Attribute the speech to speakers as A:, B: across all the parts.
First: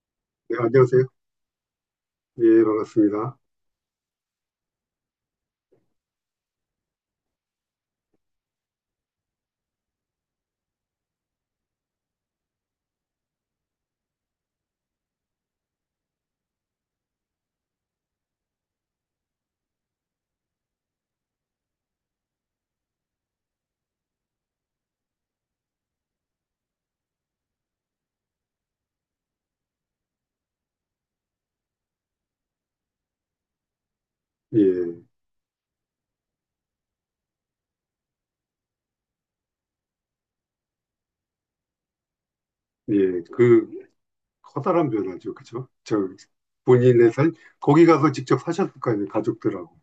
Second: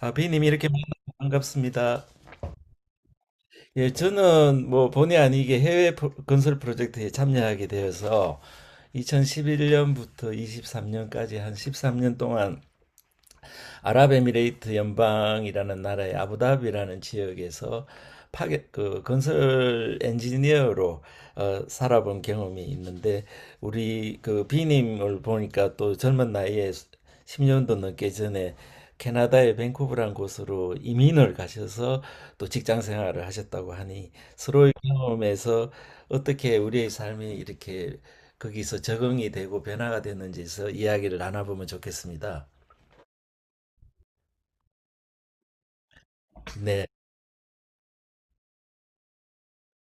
A: 아, 비님
B: 네,
A: 이렇게
B: 안녕하세요.
A: 만나서 반갑습니다.
B: 예, 반갑습니다.
A: 예, 저는 뭐 본의 아니게 해외 건설 프로젝트에 참여하게 되어서 2011년부터 23년까지 한 13년 동안 아랍에미레이트 연방이라는 나라의 아부다비라는 지역에서 파괴, 그 건설 엔지니어로 살아본 경험이 있는데, 우리 그 비님을 보니까 또 젊은 나이에 10년도 넘게 전에 캐나다의 밴쿠버라는 곳으로 이민을 가셔서 또 직장 생활을 하셨다고 하니, 서로의
B: 예,
A: 경험에서 어떻게 우리의 삶이 이렇게 거기서 적응이 되고 변화가 됐는지에서 이야기를 나눠보면 좋겠습니다.
B: 예, 그 커다란 변화죠, 그죠? 저
A: 네.
B: 본인의 살 거기 가서 직접 사셨을 거 아니에요, 가족들하고.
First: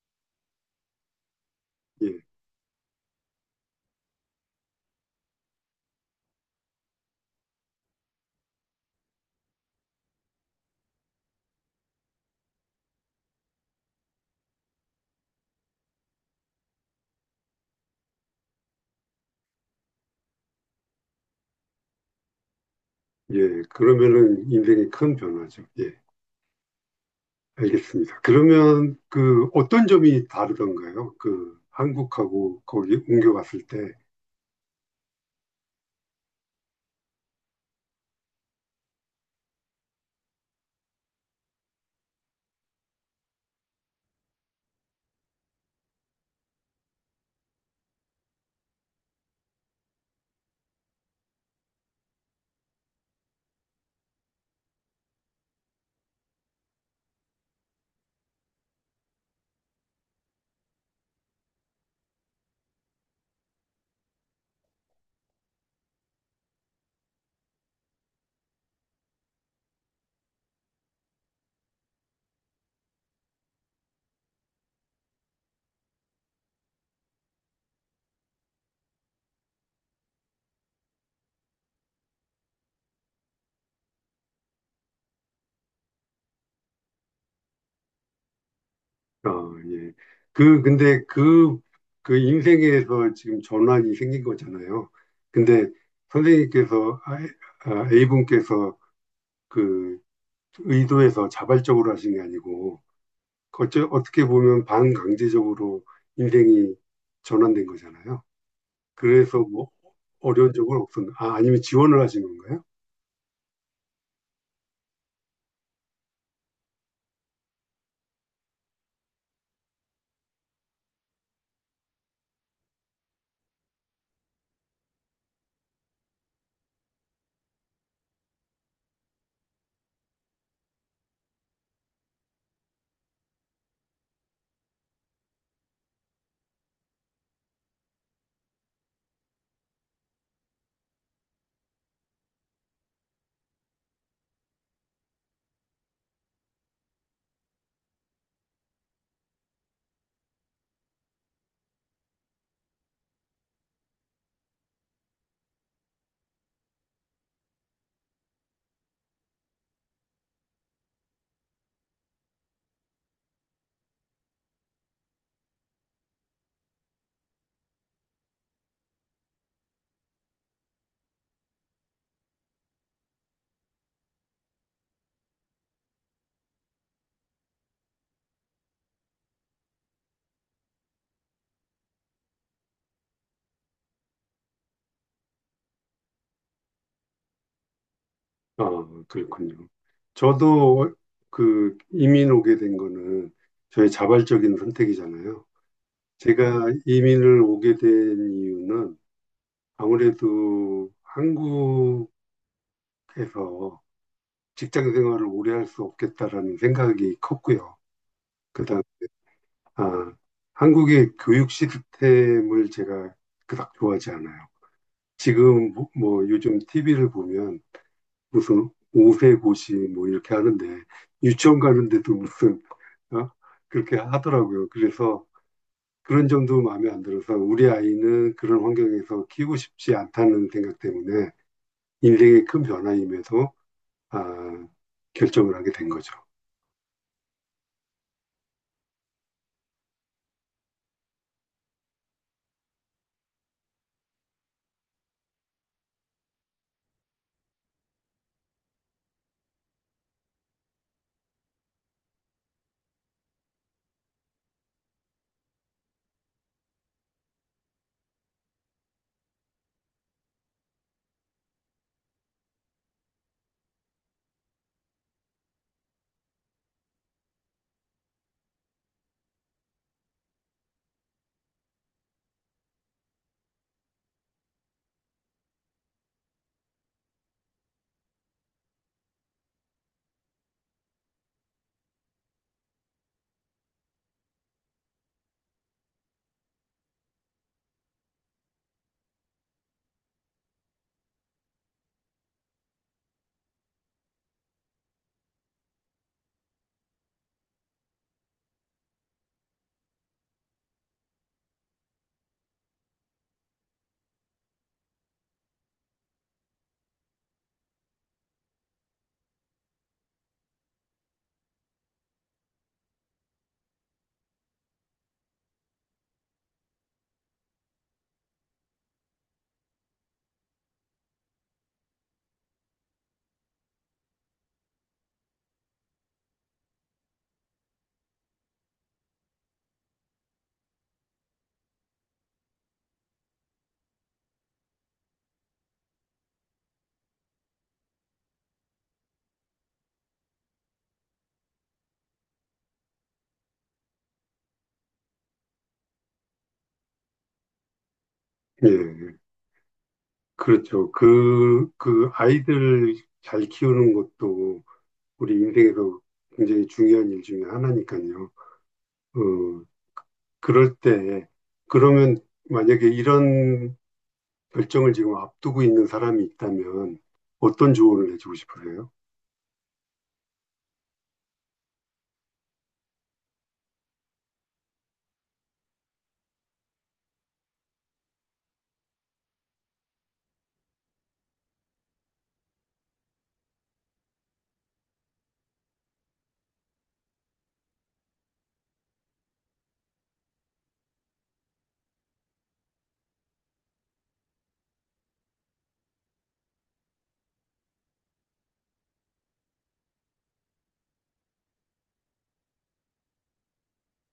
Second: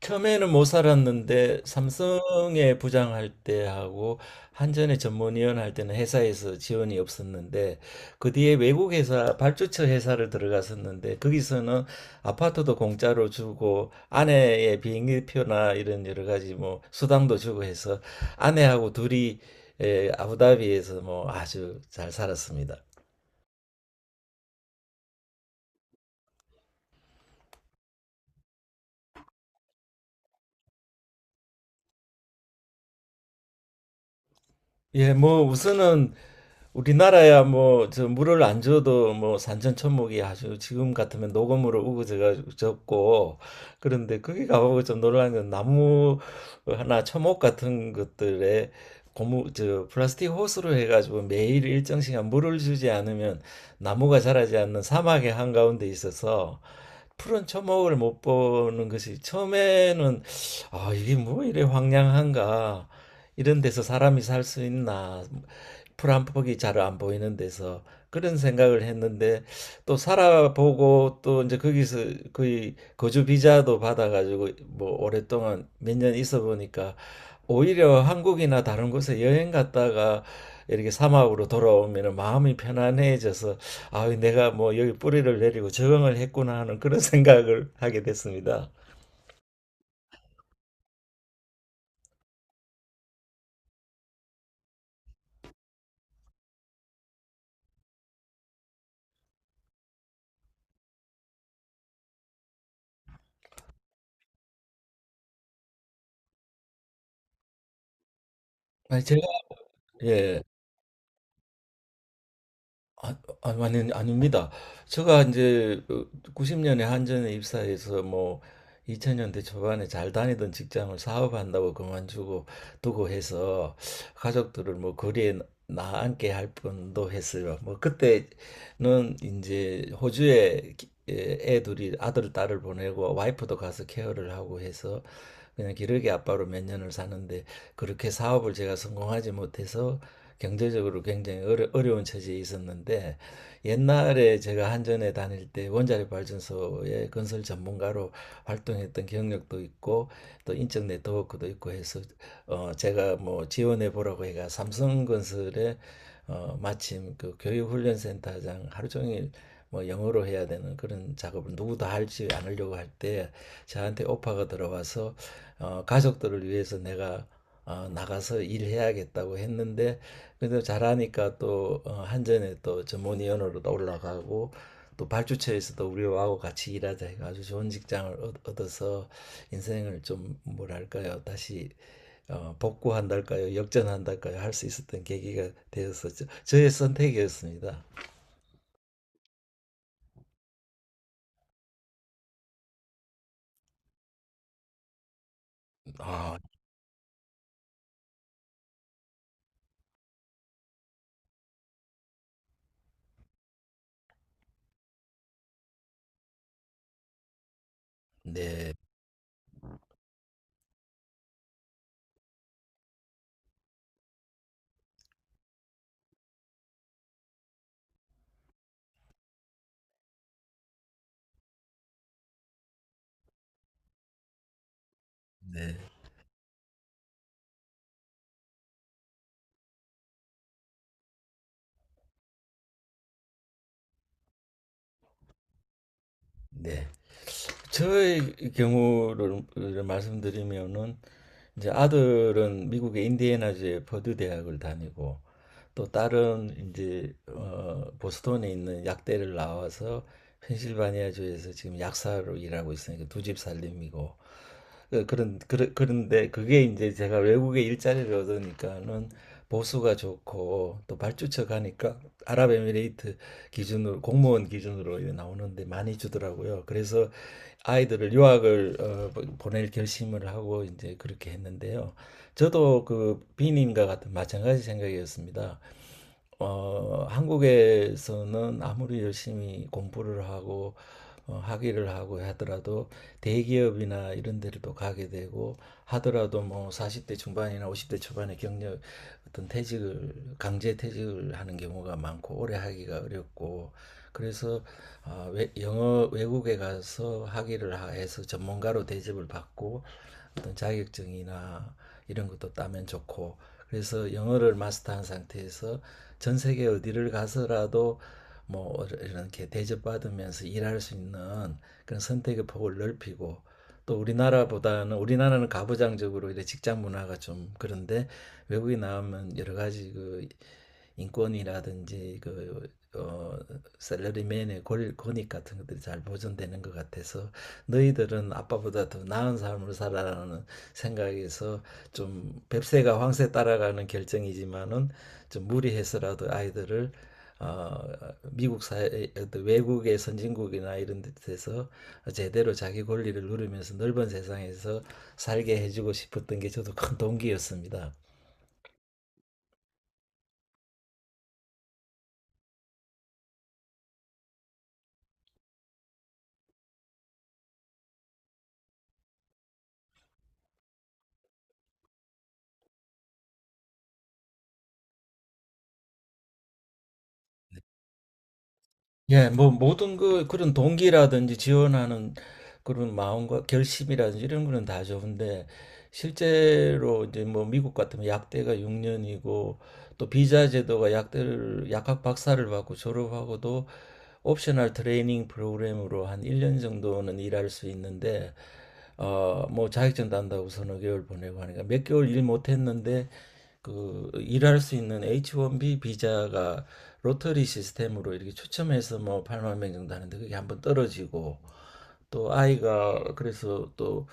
A: 처음에는 못 살았는데
B: 예,
A: 삼성에 부장할 때하고 한전에 전문위원 할 때는 회사에서 지원이 없었는데, 그 뒤에 외국 회사 발주처 회사를 들어갔었는데 거기서는 아파트도 공짜로 주고 아내의 비행기표나 이런 여러 가지 뭐 수당도 주고 해서 아내하고 둘이 아부다비에서 뭐 아주 잘 살았습니다.
B: 예, 그러면은 인생이 큰 변화죠. 예, 알겠습니다. 그러면 그 어떤 점이 다르던가요? 그 한국하고 거기 옮겨갔을 때,
A: 예, 뭐 우선은 우리나라야 뭐 저 물을 안 줘도 뭐 산천초목이 아주 지금 같으면 녹음으로 우거져가지고 졌고, 그런데 거기 가보고 좀 놀란 건 나무 하나 초목 같은 것들에 고무 저 플라스틱 호스로 해가지고 매일 일정 시간 물을 주지 않으면 나무가 자라지 않는 사막의 한가운데 있어서 푸른 초목을 못 보는 것이, 처음에는 아 이게 뭐 이래 황량한가, 이런 데서 사람이 살 수 있나, 풀 한 폭이 잘 안 보이는 데서 그런 생각을 했는데, 또 살아보고 또 이제 거기서 거의 거주 비자도 받아가지고 뭐 오랫동안 몇 년 있어 보니까, 오히려 한국이나 다른 곳에 여행 갔다가 이렇게 사막으로 돌아오면 마음이 편안해져서, 아 내가 뭐 여기 뿌리를 내리고 적응을 했구나 하는 그런 생각을 하게 됐습니다.
B: 어, 예. 그, 근데 그, 그 인생에서 지금 전환이 생긴 거잖아요. 근데 선생님께서, 아, 아, A분께서 그 의도해서 자발적으로 하신 게 아니고, 어째, 어떻게 보면 반강제적으로 인생이 전환된 거잖아요.
A: 아니, 제가,
B: 그래서 뭐
A: 예.
B: 어려운 적은 없었나? 아, 아니면 지원을 하신 건가요?
A: 아, 아니, 아닙니다. 제가 이제 90년에 한전에 입사해서 뭐 2000년대 초반에 잘 다니던 직장을 사업한다고 그만두고 두고 해서 가족들을 뭐 거리에 나앉게 할 뻔도 했어요. 뭐 그때는 이제 호주에 예, 애 둘이 아들 딸을 보내고 와이프도 가서 케어를 하고 해서 그냥 기러기 아빠로 몇 년을 사는데, 그렇게 사업을 제가 성공하지 못해서 경제적으로 굉장히 어려운 처지에 있었는데, 옛날에 제가 한전에 다닐 때 원자력 발전소의 건설 전문가로 활동했던 경력도 있고 또 인적 네트워크도 있고 해서 제가 뭐 지원해 보라고 해가 삼성건설에 마침 그 교육훈련센터장 하루 종일 뭐 영어로 해야 되는 그런 작업을 누구도 할지 않으려고 할 때 저한테 오파가 들어와서 가족들을 위해서 내가 나가서 일해야겠다고 했는데, 근데 잘하니까 또 한전에 또 전문위원으로 또 올라가고, 또 발주처에서도 우리하고 같이 일하자 해서 아주 좋은 직장을 얻어서 인생을 좀 뭐랄까요, 다시 복구한달까요 역전한달까요 할 수 있었던 계기가 되어서, 저의 선택이었습니다.
B: 아, 그렇군요. 저도 그 이민 오게 된 거는 저의 자발적인 선택이잖아요.
A: 아,
B: 제가 이민을 오게 된 이유는 아무래도 한국에서 직장 생활을 오래 할 수 없겠다라는 생각이 컸고요.
A: 네,
B: 그다음에 아, 한국의 교육 시스템을 제가 그닥 좋아하지 않아요. 지금 뭐 요즘 TV를 보면 무슨 오세고시 뭐 이렇게 하는데 유치원 가는데도 무슨 어? 그렇게 하더라고요. 그래서
A: 네,
B: 그런 점도 마음에 안 들어서 우리 아이는 그런 환경에서 키우고 싶지 않다는 생각 때문에 인생의 큰 변화임에도 아, 결정을 하게 된 거죠.
A: 네. 저의 경우를 말씀드리면은 이제 아들은 미국의 인디애나주의 퍼듀 대학을 다니고, 또 다른 이제 보스턴에 있는 약대를 나와서 펜실바니아주에서 지금 약사로 일하고 있으니까 두 집 살림이고, 그런 그런데 그게 이제 제가 외국에 일자리를 얻으니까는 보수가 좋고, 또 발주처 가니까 아랍에미레이트 기준으로, 공무원 기준으로 이제 나오는데 많이 주더라고요. 그래서 아이들을 유학을 보낼 결심을 하고 이제 그렇게 했는데요. 저도 그 비님과 같은 마찬가지 생각이었습니다. 한국에서는 아무리 열심히 공부를 하고 학위를 하고 하더라도 대기업이나 이런 데를 또 가게 되고 하더라도 뭐 40대 중반이나 50대 초반에 경력 어떤 퇴직을, 강제 퇴직을 하는 경우가 많고 오래 하기가 어렵고, 그래서 영어 외국에 가서 학위를 해서 전문가로 대접을 받고 어떤 자격증이나 이런 것도 따면 좋고, 그래서 영어를 마스터한 상태에서 전 세계 어디를 가서라도 뭐 이렇게 대접받으면서 일할 수 있는 그런 선택의 폭을 넓히고, 또 우리나라보다는, 우리나라는 가부장적으로 이래 직장 문화가 좀 그런데 외국에 나오면 여러 가지 그 인권이라든지 그 어, 셀러리맨의 익 같은 것들이 잘 보존되는 것 같아서, 너희들은 아빠보다 더 나은 삶을 살아라는 생각에서, 좀 뱁새가 황새 따라가는 결정이지만은 좀 무리해서라도 아이들을 어, 미국 사회, 외국의 선진국이나 이런 데서 제대로 자기 권리를 누리면서 넓은 세상에서 살게 해주고 싶었던 게 저도 큰 동기였습니다.
B: 예, 그렇죠. 그, 그 아이들 잘 키우는 것도 우리 인생에서 굉장히 중요한 일 중에 하나니까요. 어, 그럴 때, 그러면 만약에 이런 결정을 지금 앞두고 있는 사람이 있다면 어떤 조언을 해주고 싶으세요?
A: 예, 뭐 모든 그 그런 동기라든지 지원하는 그런 마음과 결심이라든지 이런 거는 다 좋은데, 실제로 이제 뭐 미국 같으면 약대가 6년이고, 또 비자 제도가 약대를, 약학 박사를 받고 졸업하고도 옵셔널 트레이닝 프로그램으로 한 1년 정도는 일할 수 있는데 뭐 자격증 딴다고 서너 개월 보내고 하니까 몇 개월 일 못했는데, 그 일할 수 있는 H1B 비자가 로터리 시스템으로 이렇게 추첨해서 뭐 8만 명 정도 하는데 그게 한번 떨어지고, 또 아이가 그래서 또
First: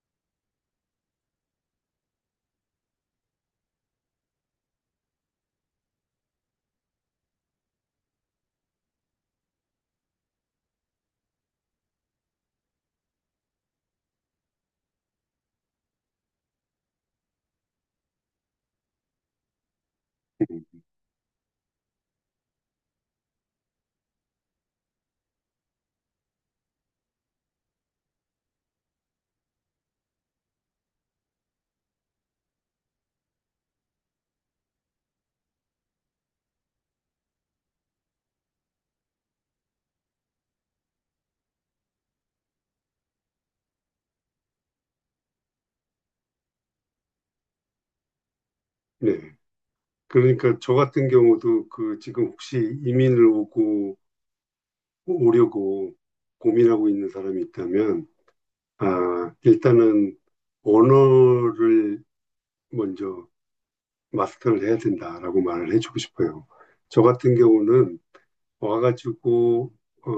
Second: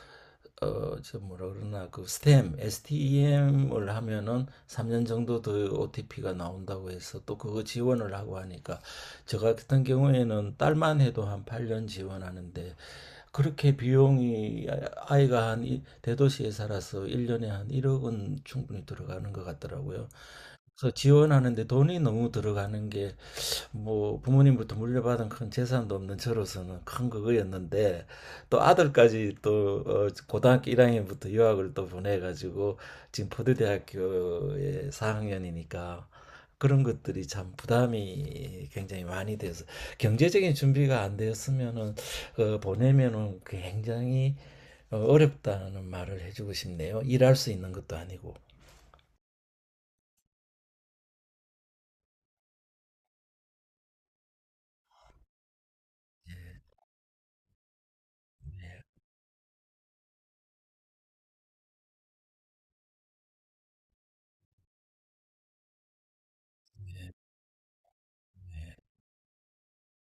A: 저 뭐라 그러나 그 STEM을 하면은 3년 정도 더 OTP가 나온다고 해서 또 그거 지원을 하고 하니까, 저 같은 경우에는 딸만 해도 한 8년 지원하는데 그렇게 비용이, 아이가 한 대도시에 살아서 1년에 한 1억은 충분히 들어가는 것 같더라고요. 그래서 지원하는데 돈이 너무 들어가는 게 뭐 부모님부터 물려받은 큰 재산도 없는 저로서는 큰 그거였는데, 또 아들까지 또 고등학교 1학년부터 유학을 또 보내가지고 지금 포드대학교에 4학년이니까 그런 것들이 참 부담이 굉장히 많이 돼서, 경제적인 준비가 안 되었으면은 보내면은 굉장히 어렵다는 말을 해주고 싶네요. 일할 수 있는 것도 아니고.
B: 네. 그러니까 저 같은 경우도 그 지금 혹시 이민을 오고 오려고 고민하고 있는 사람이 있다면 아, 일단은 언어를 먼저 마스터를 해야 된다라고 말을 해주고 싶어요. 저
A: 예,
B: 같은 경우는 와가지고 어,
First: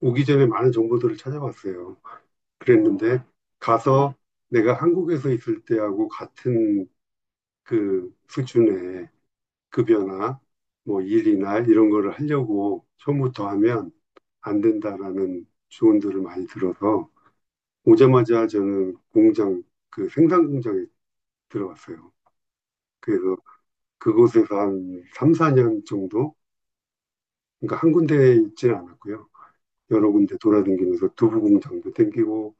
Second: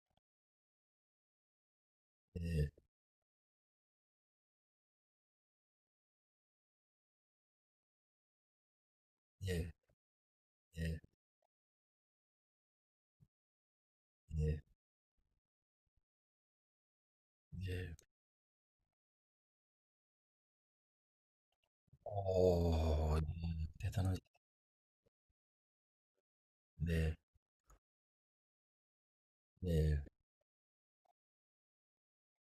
B: 오기 전에 많은 정보들을 찾아봤어요.
A: 예,
B: 그랬는데 가서 내가 한국에서 있을 때하고 같은 그 수준의
A: 예.
B: 급여나
A: 네.
B: 뭐 일이나 이런 거를 하려고 처음부터 하면
A: 네.
B: 안 된다라는 조언들을 많이 들어서
A: 네.
B: 오자마자 저는 공장 그 생산 공장에 들어갔어요.
A: 어.
B: 그래서
A: 네. 대단하시
B: 그곳에서 한 3, 4년 정도
A: 네.
B: 그러니까 한 군데에 있지는 않았고요.
A: 네.
B: 여러 군데 돌아다니면서 두부 공장도 땡기고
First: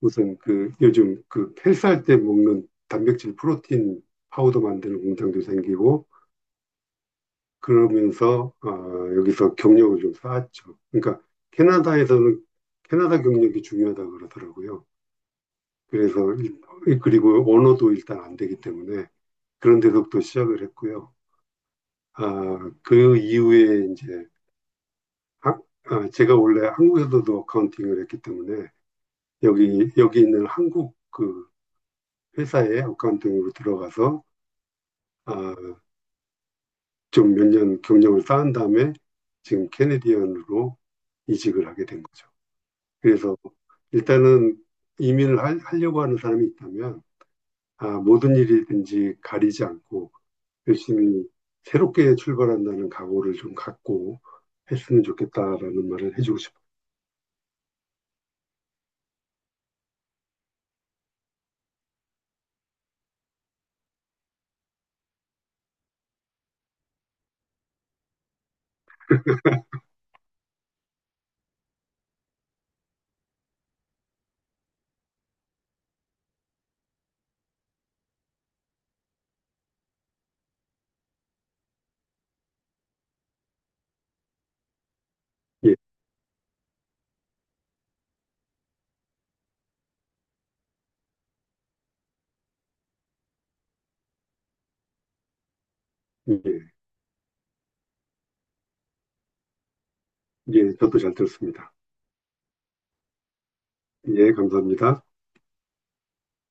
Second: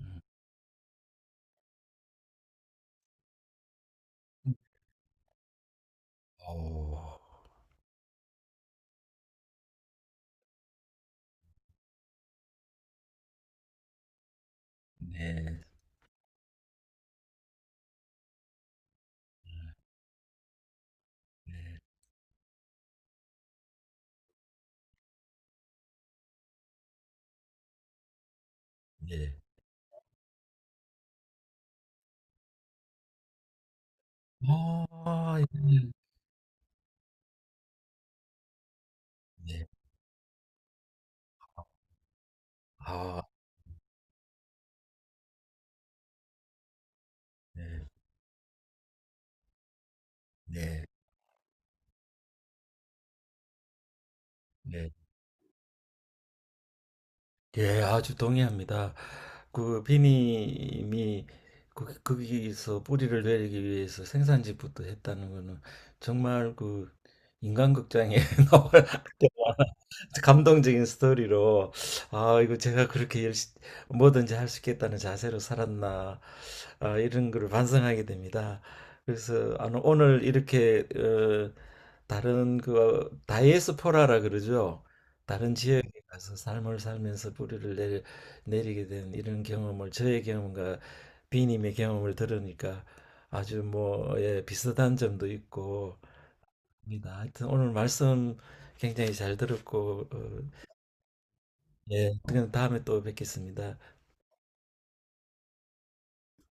A: 음.
B: 무슨 그 요즘 그 헬스할 때 먹는 단백질 프로틴
A: 음.
B: 파우더 만드는 공장도 생기고
A: 어.
B: 그러면서 어, 여기서 경력을 좀 쌓았죠. 그러니까 캐나다에서는 캐나다 경력이 중요하다 그러더라고요.
A: 네.
B: 그래서 일- 그리고 언어도 일단 안 되기 때문에 그런 데서부터 시작을 했고요.
A: 네.
B: 아, 그 이후에 이제 하- 아, 제가 원래 한국에서도 어카운팅을 했기 때문에
A: 네.
B: 여기 있는 한국 그 회사의 어카운팅으로 들어가서
A: 아.
B: 아,
A: 네.
B: 좀 몇 년 경력을 쌓은 다음에
A: 네.
B: 지금 캐네디언으로 이직을 하게 된 거죠.
A: 아.
B: 그래서 일단은 이민을 하려고 하는 사람이 있다면
A: 네.
B: 아, 모든 일이든지 가리지 않고
A: 네.
B: 열심히 새롭게 출발한다는 각오를 좀 갖고
A: 네.
B: 했으면 좋겠다라는 말을 해주고 싶어요.
A: 예, 아주 동의합니다. 그 비님이 거기서 뿌리를 내리기 위해서 생산직부터 했다는 거는 정말 그 인간극장에 나와 감동적인 스토리로, 아 이거 제가 그렇게 열심 뭐든지 할 수 있겠다는 자세로 살았나, 아, 이런 거를 반성하게 됩니다. 그래서 아, 오늘 이렇게 다른 그 다이에스포라라 그러죠. 다른
B: 예,
A: 지역, 그래서 삶을 살면서 내리게 된 이런 경험을, 저의 경험과 비님의 경험을 들으니까 아주 뭐 예, 비슷한 점도 있고
B: 예,
A: 합니다. 하여튼 오늘 말씀 굉장히 잘 들었고
B: 예, 저도 잘 들었습니다.
A: 예, 그럼 다음에 또 뵙겠습니다.
B: 예, 감사합니다.